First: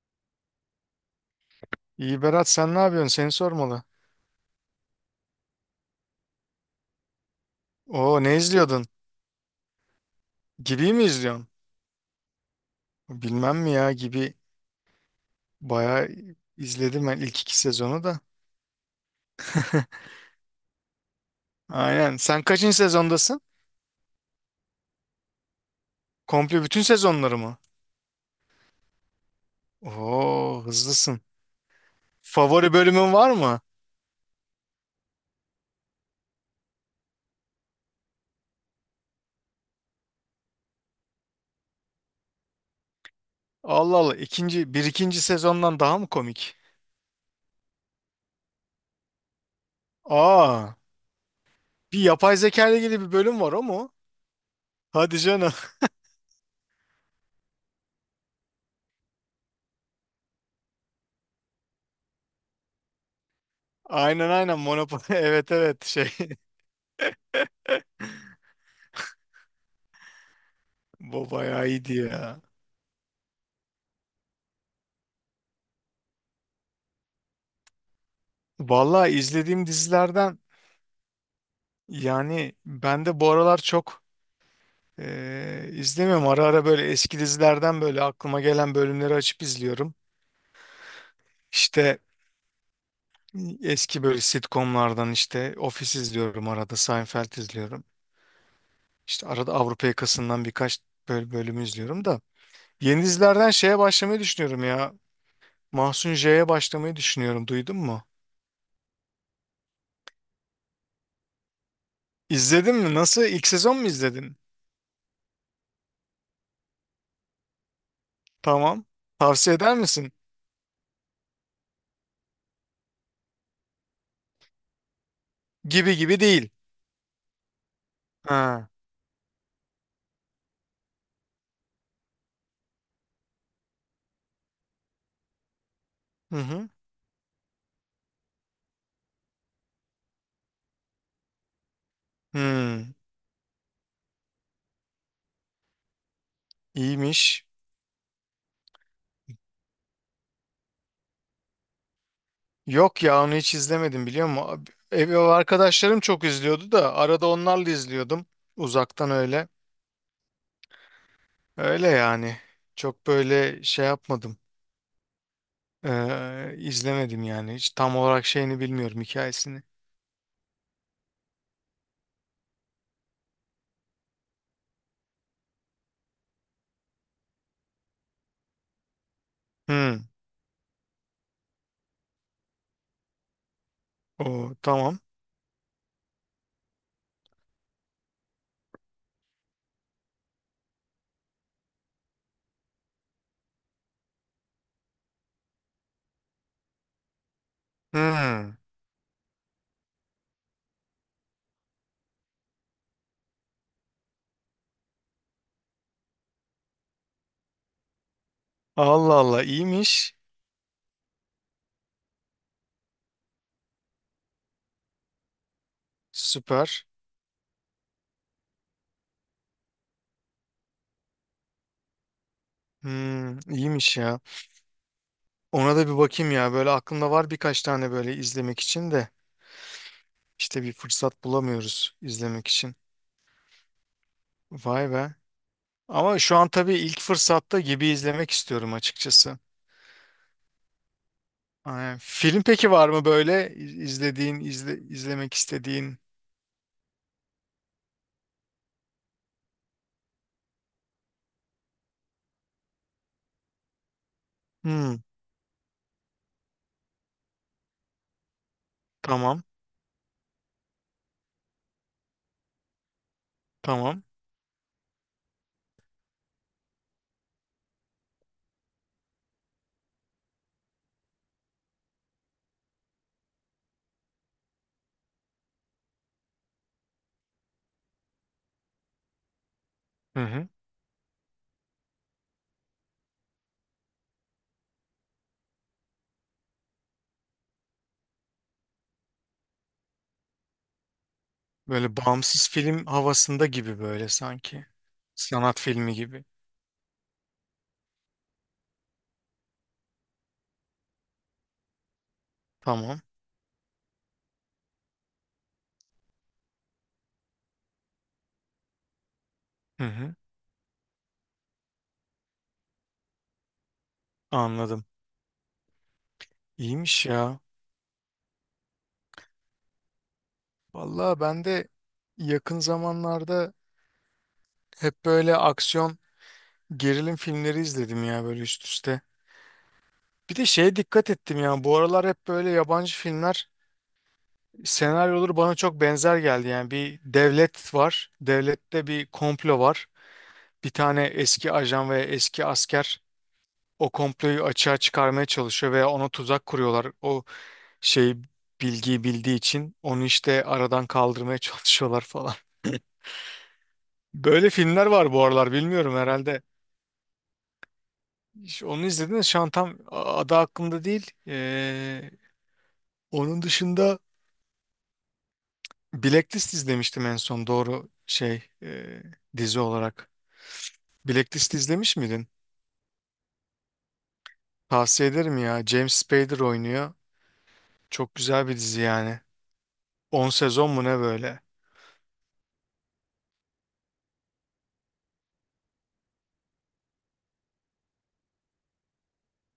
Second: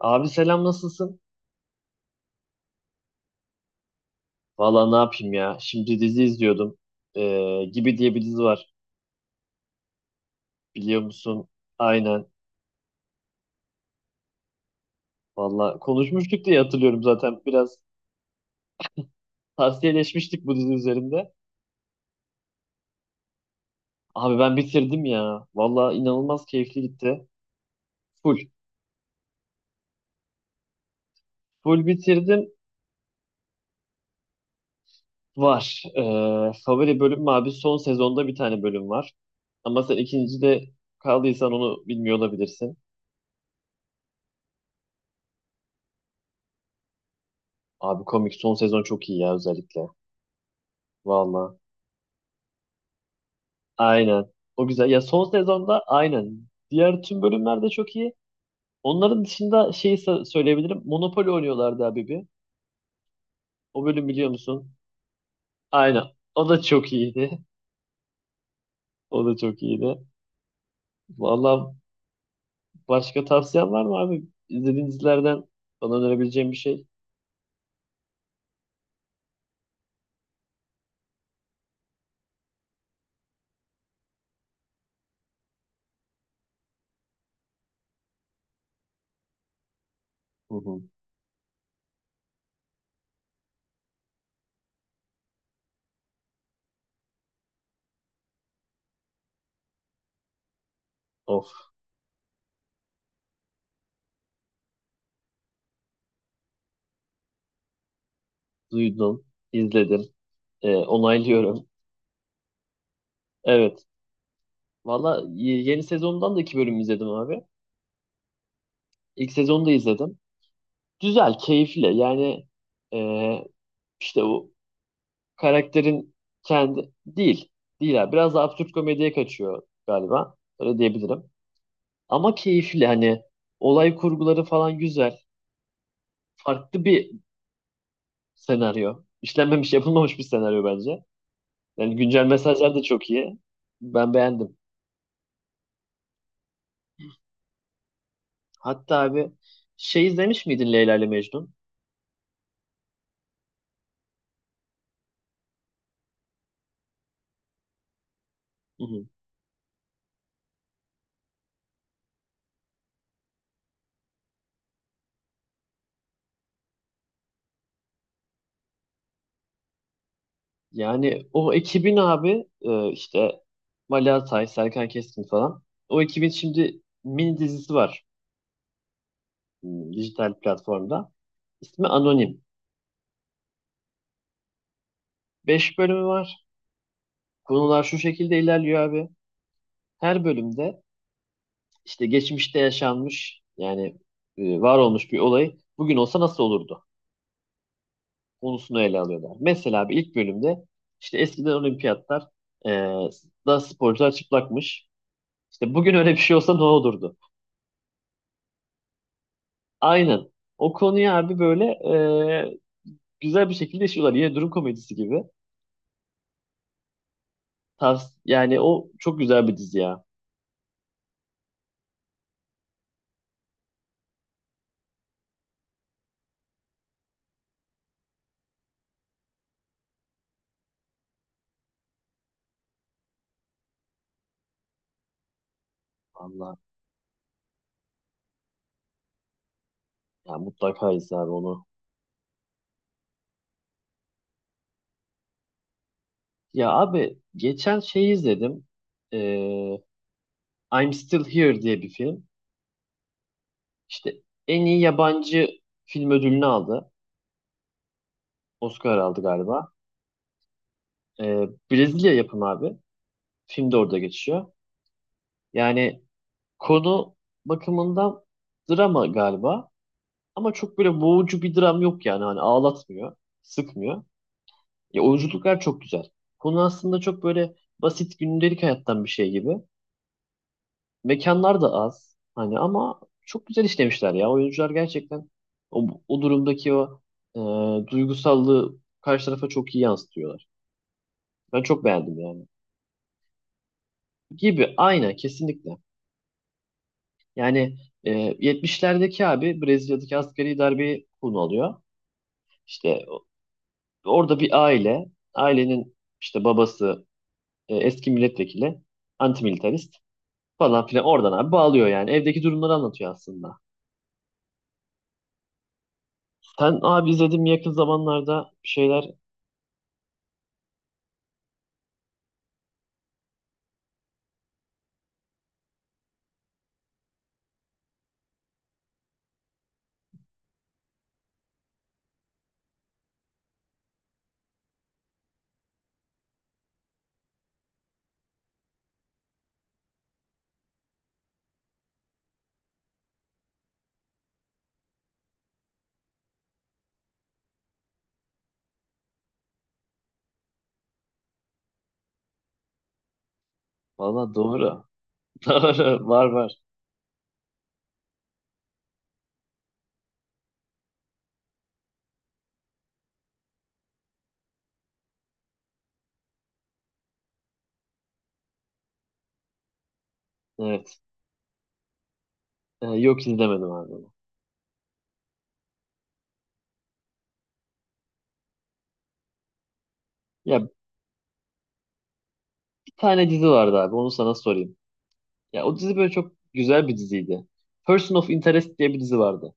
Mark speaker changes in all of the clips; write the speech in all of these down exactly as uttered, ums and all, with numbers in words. Speaker 1: Abi selam nasılsın?
Speaker 2: İyi Berat, sen ne yapıyorsun? Seni sormalı.
Speaker 1: Valla ne yapayım ya. Şimdi dizi izliyordum. Ee, Gibi diye
Speaker 2: Oo,
Speaker 1: bir
Speaker 2: ne
Speaker 1: dizi var.
Speaker 2: izliyordun? Gibi
Speaker 1: Biliyor
Speaker 2: mi
Speaker 1: musun?
Speaker 2: izliyorsun?
Speaker 1: Aynen.
Speaker 2: Bilmem mi ya Gibi,
Speaker 1: Valla
Speaker 2: bayağı
Speaker 1: konuşmuştuk diye hatırlıyorum
Speaker 2: izledim ben,
Speaker 1: zaten.
Speaker 2: ilk iki
Speaker 1: Biraz
Speaker 2: sezonu da.
Speaker 1: tavsiyeleşmiştik bu dizi üzerinde.
Speaker 2: Aynen. Sen kaçıncı sezondasın?
Speaker 1: Abi ben bitirdim ya. Valla inanılmaz
Speaker 2: Komple
Speaker 1: keyifli
Speaker 2: bütün
Speaker 1: gitti.
Speaker 2: sezonları mı?
Speaker 1: Full.
Speaker 2: Oo, hızlısın.
Speaker 1: Full bitirdim.
Speaker 2: Favori bölümün var mı?
Speaker 1: Var. Ee, favori bölüm mü abi? Son sezonda bir tane bölüm var. Ama sen ikinci de kaldıysan onu bilmiyor olabilirsin.
Speaker 2: Allah Allah, ikinci bir ikinci sezondan daha mı komik?
Speaker 1: Abi komik son sezon çok iyi ya özellikle.
Speaker 2: Aa,
Speaker 1: Valla.
Speaker 2: bir yapay zeka ile ilgili bir bölüm var, o mu?
Speaker 1: Aynen. O güzel. Ya
Speaker 2: Hadi
Speaker 1: son
Speaker 2: canım.
Speaker 1: sezonda aynen. Diğer tüm bölümler de çok iyi. Onların dışında şeyi sa- söyleyebilirim. Monopoly oynuyorlardı abi bir. O bölüm biliyor
Speaker 2: Aynen, aynen
Speaker 1: musun?
Speaker 2: Monopoly. Evet, evet,
Speaker 1: Aynen.
Speaker 2: şey.
Speaker 1: O da çok iyiydi. O da çok iyiydi.
Speaker 2: Bu bayağı
Speaker 1: Vallahi
Speaker 2: iyiydi ya.
Speaker 1: başka tavsiyen var mı abi? İzlediğin dizilerden bana önerebileceğin bir şey?
Speaker 2: Vallahi, izlediğim dizilerden yani ben de bu aralar çok eee izlemiyorum. Ara ara böyle eski dizilerden böyle aklıma gelen bölümleri açıp izliyorum.
Speaker 1: Hı hı.
Speaker 2: İşte eski böyle sitcomlardan, işte Office izliyorum arada, Seinfeld izliyorum. İşte arada Avrupa Yakası'ndan birkaç böyle
Speaker 1: Of.
Speaker 2: bölümü izliyorum da. Yeni dizilerden şeye başlamayı düşünüyorum ya. Mahsun J'ye başlamayı düşünüyorum. Duydun mu?
Speaker 1: Duydum. İzledim. Ee, onaylıyorum.
Speaker 2: İzledin mi? Nasıl? İlk sezon
Speaker 1: Evet.
Speaker 2: mu izledin?
Speaker 1: Valla y- yeni sezondan da iki bölüm izledim abi.
Speaker 2: Tamam.
Speaker 1: İlk
Speaker 2: Tavsiye
Speaker 1: sezonu da
Speaker 2: eder misin?
Speaker 1: izledim. Güzel, keyifli. Yani ee, işte o
Speaker 2: Gibi
Speaker 1: karakterin
Speaker 2: gibi değil.
Speaker 1: kendi değil. Değil abi. Biraz daha
Speaker 2: Ha.
Speaker 1: absürt komediye kaçıyor galiba. Öyle diyebilirim. Ama keyifli hani olay kurguları falan güzel.
Speaker 2: Hı hı.
Speaker 1: Farklı bir senaryo. İşlenmemiş, yapılmamış bir senaryo bence. Yani güncel mesajlar da
Speaker 2: Hmm.
Speaker 1: çok iyi. Ben beğendim.
Speaker 2: İyiymiş.
Speaker 1: Hatta abi şey izlemiş miydin Leyla ile Mecnun?
Speaker 2: Yok ya, onu hiç izlemedim, biliyor musun? Abi- Ev ev arkadaşlarım çok izliyordu da arada onlarla izliyordum.
Speaker 1: Hı hı.
Speaker 2: Uzaktan öyle. Öyle yani. Çok böyle şey yapmadım. Ee, izlemedim yani. Hiç tam olarak şeyini bilmiyorum, hikayesini.
Speaker 1: Yani o ekibin abi e, işte Mali Atay, Serkan Keskin falan. O ekibin şimdi mini dizisi var. m,
Speaker 2: Hmm.
Speaker 1: dijital platformda. İsmi Anonim.
Speaker 2: O tamam.
Speaker 1: Beş bölümü var. Konular şu şekilde ilerliyor abi. Her bölümde işte geçmişte yaşanmış yani e, var olmuş bir olay bugün olsa nasıl olurdu
Speaker 2: Hmm.
Speaker 1: konusunu ele alıyorlar. Mesela abi ilk bölümde işte eskiden olimpiyatlar e, da sporcular çıplakmış. İşte bugün öyle bir şey olsa ne olurdu?
Speaker 2: Allah Allah, iyiymiş.
Speaker 1: Aynen. O konuya abi böyle e, güzel bir şekilde işliyorlar. Yine durum komedisi gibi.
Speaker 2: Süper.
Speaker 1: Tavs yani o çok güzel bir dizi ya.
Speaker 2: Hmm, iyiymiş ya. Ona da bir bakayım ya. Böyle aklımda var birkaç tane böyle izlemek için de. İşte bir fırsat bulamıyoruz izlemek için. Vay be. Ama şu an
Speaker 1: Vallahi.
Speaker 2: tabii ilk fırsatta Gibi izlemek istiyorum açıkçası.
Speaker 1: Ya mutlaka izle abi onu.
Speaker 2: Aynen. Film peki var mı böyle iz- izlediğin, izle, izlemek istediğin?
Speaker 1: Ya abi geçen şey izledim. Ee, I'm Still Here diye bir film. İşte en iyi
Speaker 2: Hmm,
Speaker 1: yabancı film ödülünü aldı. Oscar aldı
Speaker 2: tamam,
Speaker 1: galiba. Ee, Brezilya yapımı abi. Film de orada
Speaker 2: tamam.
Speaker 1: geçiyor. Yani konu bakımından drama galiba. Ama çok böyle boğucu bir dram yok yani. Hani ağlatmıyor, sıkmıyor. Ya oyunculuklar çok güzel. Konu aslında çok böyle basit gündelik hayattan bir şey gibi.
Speaker 2: Hı hı.
Speaker 1: Mekanlar da az hani ama çok güzel işlemişler ya. Oyuncular gerçekten o, o durumdaki o e, duygusallığı karşı tarafa çok iyi yansıtıyorlar. Ben çok
Speaker 2: Böyle
Speaker 1: beğendim yani.
Speaker 2: bağımsız film havasında gibi böyle sanki.
Speaker 1: Gibi aynen
Speaker 2: Sanat
Speaker 1: kesinlikle.
Speaker 2: filmi gibi.
Speaker 1: Yani e, yetmişlerdeki abi Brezilya'daki askeri darbeyi konu alıyor.
Speaker 2: Tamam.
Speaker 1: İşte orada bir aile, ailenin işte babası e, eski milletvekili,
Speaker 2: Hı
Speaker 1: antimilitarist
Speaker 2: hı.
Speaker 1: falan filan oradan abi bağlıyor yani. Evdeki durumları anlatıyor aslında.
Speaker 2: Anladım.
Speaker 1: Sen
Speaker 2: İyiymiş
Speaker 1: abi
Speaker 2: ya.
Speaker 1: izledim yakın zamanlarda şeyler.
Speaker 2: Vallahi, ben de yakın zamanlarda hep böyle aksiyon, gerilim filmleri izledim ya böyle üst üste. Bir de şeye dikkat ettim ya. Bu aralar hep böyle yabancı filmler, senaryoları bana çok benzer geldi. Yani bir devlet var. Devlette bir komplo var. Bir tane eski ajan ve eski asker o komployu açığa çıkarmaya çalışıyor veya ona tuzak kuruyorlar. O şey, bilgiyi bildiği için onu işte aradan kaldırmaya çalışıyorlar falan.
Speaker 1: Valla
Speaker 2: Böyle
Speaker 1: doğru.
Speaker 2: filmler var bu aralar, bilmiyorum
Speaker 1: Doğru. Var
Speaker 2: herhalde.
Speaker 1: var.
Speaker 2: İşte onu izlediniz, şu an tam adı aklımda değil. Ee, onun dışında Blacklist izlemiştim en son, doğru şey, e, dizi olarak.
Speaker 1: Evet.
Speaker 2: Blacklist izlemiş miydin?
Speaker 1: Ee, yok izlemedim abi onu.
Speaker 2: Tavsiye ederim ya. James Spader oynuyor. Çok güzel bir dizi yani. On
Speaker 1: Ya
Speaker 2: sezon mu ne böyle?
Speaker 1: bir tane dizi vardı abi. Onu sana sorayım. Ya o dizi böyle çok güzel bir diziydi. Person of Interest diye bir dizi vardı.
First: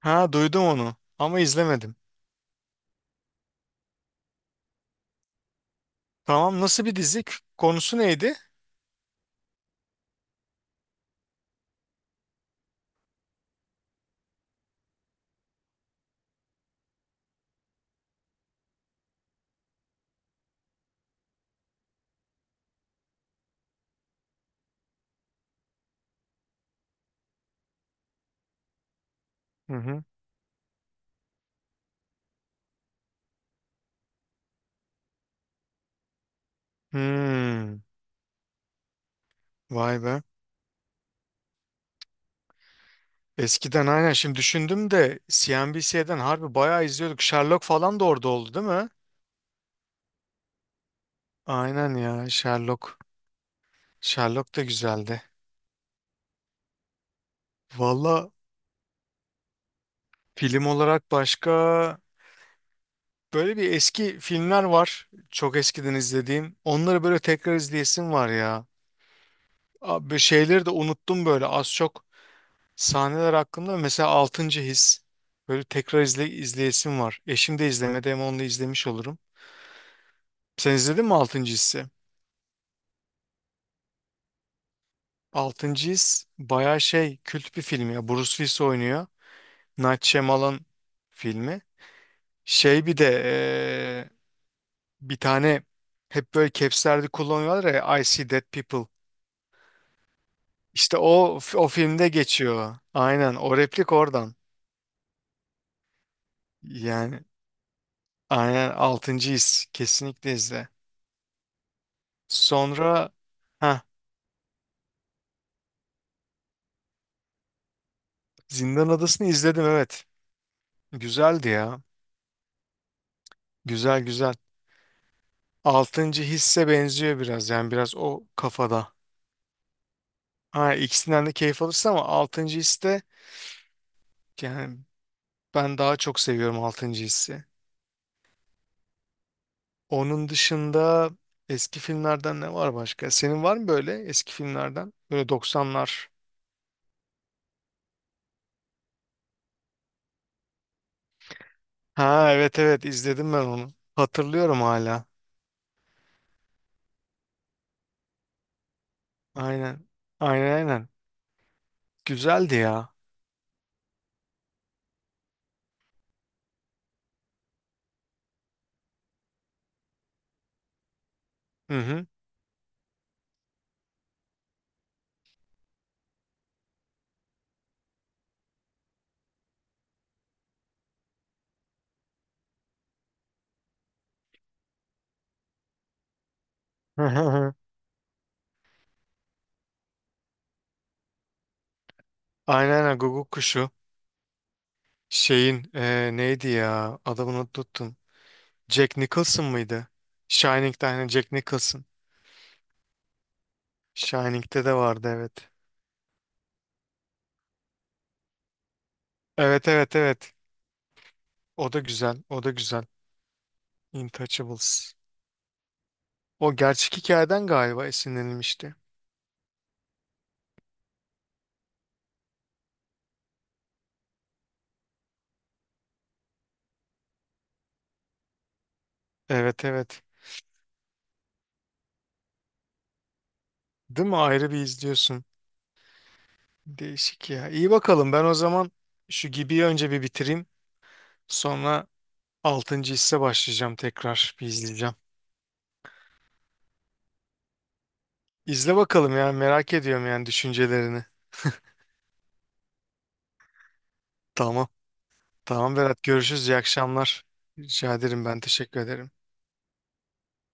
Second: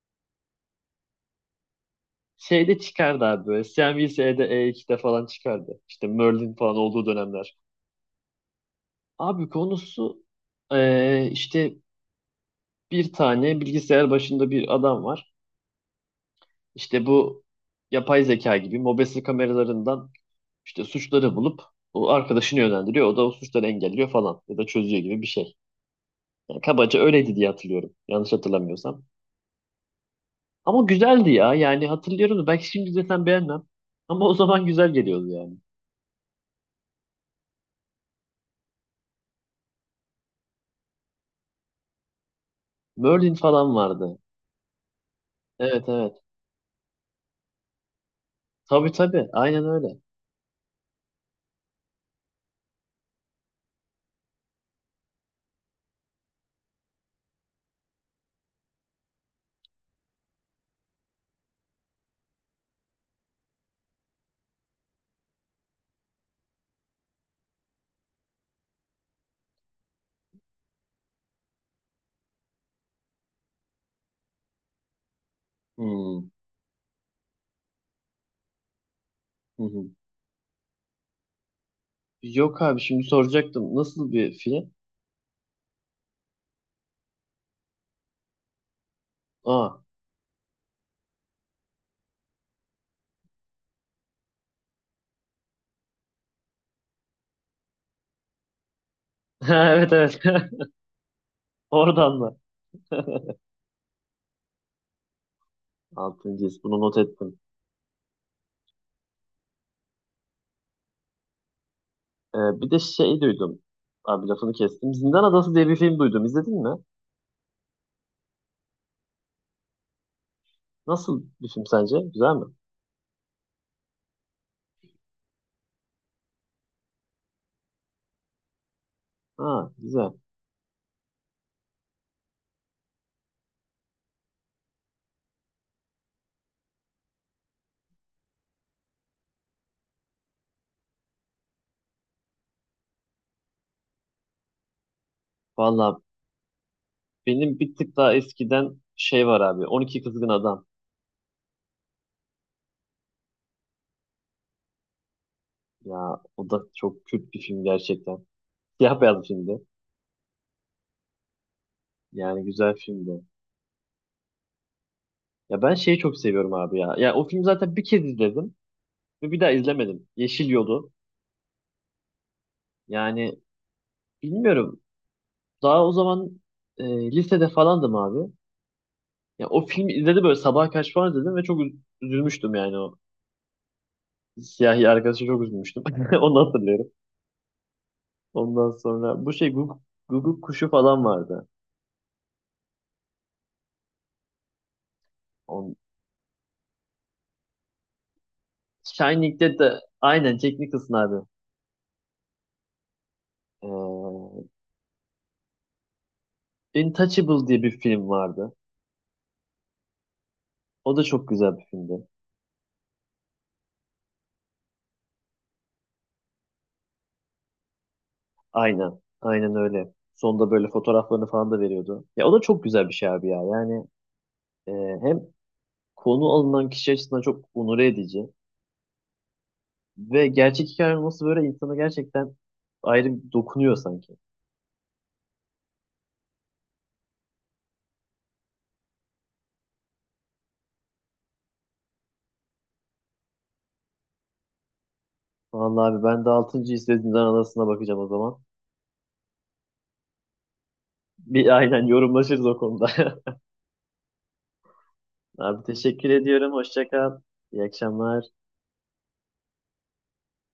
Speaker 2: Ha, duydum onu ama izlemedim.
Speaker 1: Şeyde çıkardı abi böyle. C N B C'de, E iki'de falan çıkardı. İşte Merlin
Speaker 2: Tamam,
Speaker 1: falan
Speaker 2: nasıl bir
Speaker 1: olduğu
Speaker 2: dizi? K-
Speaker 1: dönemler.
Speaker 2: Konusu neydi?
Speaker 1: Abi konusu ee, işte bir tane bilgisayar başında bir adam var. İşte bu yapay zeka gibi mobese kameralarından İşte suçları bulup o arkadaşını yönlendiriyor. O da o suçları engelliyor falan ya da çözüyor gibi bir şey. Yani kabaca öyleydi diye hatırlıyorum. Yanlış hatırlamıyorsam.
Speaker 2: Hı hı.
Speaker 1: Ama güzeldi ya. Yani hatırlıyorum da belki şimdi zaten beğenmem. Ama o zaman güzel geliyordu yani.
Speaker 2: Hmm, vay be.
Speaker 1: Merlin falan
Speaker 2: Eskiden, aynen
Speaker 1: vardı.
Speaker 2: şimdi düşündüm de,
Speaker 1: Evet
Speaker 2: C N B C'den
Speaker 1: evet.
Speaker 2: harbi bayağı izliyorduk. Sherlock falan da orada oldu değil mi?
Speaker 1: Tabii tabii. Aynen öyle.
Speaker 2: Aynen ya, Sherlock. Sherlock da güzeldi. Valla, film olarak başka, böyle bir eski filmler var. Çok eskiden izlediğim. Onları böyle tekrar izleyesim var ya. Abi, şeyleri de unuttum böyle az çok. Sahneler hakkında, mesela Altıncı His. Böyle tekrar
Speaker 1: Hmm.
Speaker 2: izle, izleyesim var. Eşim de izlemedi, ama onu da izlemiş olurum.
Speaker 1: Hı hı.
Speaker 2: Sen izledin mi Altıncı His'i?
Speaker 1: Yok abi şimdi soracaktım. Nasıl bir film?
Speaker 2: Altıncı His bayağı şey, kült bir film ya. Bruce Willis oynuyor.
Speaker 1: Aa.
Speaker 2: Night Shyamalan filmi. Şey, bir de eee, bir tane hep böyle capslerde kullanıyorlar ya, I See Dead People.
Speaker 1: Evet evet.
Speaker 2: İşte o o filmde
Speaker 1: Oradan da.
Speaker 2: geçiyor. Aynen, o replik oradan.
Speaker 1: Altıncı his. Bunu not
Speaker 2: Yani
Speaker 1: ettim.
Speaker 2: aynen, Altıncı His, kesinlikle izle.
Speaker 1: Ee, bir de
Speaker 2: Sonra
Speaker 1: şey duydum.
Speaker 2: ha,
Speaker 1: Abi lafını kestim. Zindan Adası diye bir film duydum. İzledin mi?
Speaker 2: Zindan Adası'nı izledim, evet.
Speaker 1: Nasıl bir
Speaker 2: Güzeldi
Speaker 1: film
Speaker 2: ya.
Speaker 1: sence? Güzel mi?
Speaker 2: Güzel, güzel. Altıncı Hisse benziyor biraz, yani biraz o kafada.
Speaker 1: Ha, güzel.
Speaker 2: Ha, ikisinden de keyif alırsın ama Altıncı His, yani ben daha çok seviyorum Altıncı Hissi. Onun dışında eski filmlerden ne var başka? Senin var mı böyle eski filmlerden? Böyle
Speaker 1: Valla
Speaker 2: doksanlar.
Speaker 1: benim bir tık daha eskiden şey var abi. on iki Kızgın Adam.
Speaker 2: Ha evet, evet, izledim ben onu. Hatırlıyorum hala.
Speaker 1: Ya o da çok kült bir film gerçekten. Siyah beyaz bir filmdi.
Speaker 2: Aynen. Aynen, aynen.
Speaker 1: Yani
Speaker 2: Güzeldi
Speaker 1: güzel
Speaker 2: ya.
Speaker 1: filmdi. Ya ben şeyi çok seviyorum abi ya. Ya o filmi zaten bir kez izledim ve bir daha izlemedim. Yeşil Yolu.
Speaker 2: Hı hı.
Speaker 1: Yani bilmiyorum. Daha o zaman e, lisede falandım abi. Ya o filmi izledim böyle sabaha kaç falan izledim ve çok üz- üzülmüştüm yani o. Siyahi arkadaşı çok üzülmüştüm. Onu hatırlıyorum. Ondan sonra bu şey Guguk, Guguk kuşu falan vardı.
Speaker 2: Aynen, aynen Guguk Kuşu. Şeyin
Speaker 1: On,
Speaker 2: eee, neydi ya? Adamını unuttum. Jack Nicholson
Speaker 1: Shining'de de
Speaker 2: mıydı?
Speaker 1: aynen Jack
Speaker 2: Shining'de
Speaker 1: Nicholson
Speaker 2: aynen
Speaker 1: abi.
Speaker 2: Jack Nicholson. Shining'de de vardı, evet.
Speaker 1: Ee, Intouchable diye bir film vardı.
Speaker 2: Evet, evet, evet.
Speaker 1: O da çok güzel bir
Speaker 2: O da
Speaker 1: filmdi.
Speaker 2: güzel. O da güzel. Intouchables. O gerçek hikayeden galiba esinlenilmişti.
Speaker 1: Aynen. Aynen öyle. Sonunda böyle fotoğraflarını falan da veriyordu. Ya o da çok güzel bir şey abi ya. Yani e, hem konu alınan kişi açısından çok onore edici
Speaker 2: Evet, evet.
Speaker 1: ve gerçek hikaye olması böyle insanı gerçekten ayrı bir dokunuyor
Speaker 2: Değil
Speaker 1: sanki.
Speaker 2: mi? Ayrı bir izliyorsun. Değişik ya. İyi bakalım. Ben o zaman şu gibi önce bir bitireyim. Sonra Altıncı Hisse başlayacağım tekrar. Bir izleyeceğim.
Speaker 1: Vallahi abi ben de altıncı izlediğimden arasına bakacağım o zaman.
Speaker 2: İzle bakalım ya. Merak ediyorum yani düşüncelerini.
Speaker 1: Bir aynen yorumlaşırız o konuda.
Speaker 2: Tamam.
Speaker 1: Abi
Speaker 2: Tamam Berat.
Speaker 1: teşekkür
Speaker 2: Görüşürüz.
Speaker 1: ediyorum.
Speaker 2: İyi
Speaker 1: Hoşça kal.
Speaker 2: akşamlar.
Speaker 1: İyi
Speaker 2: Rica
Speaker 1: akşamlar.
Speaker 2: ederim. Ben teşekkür ederim.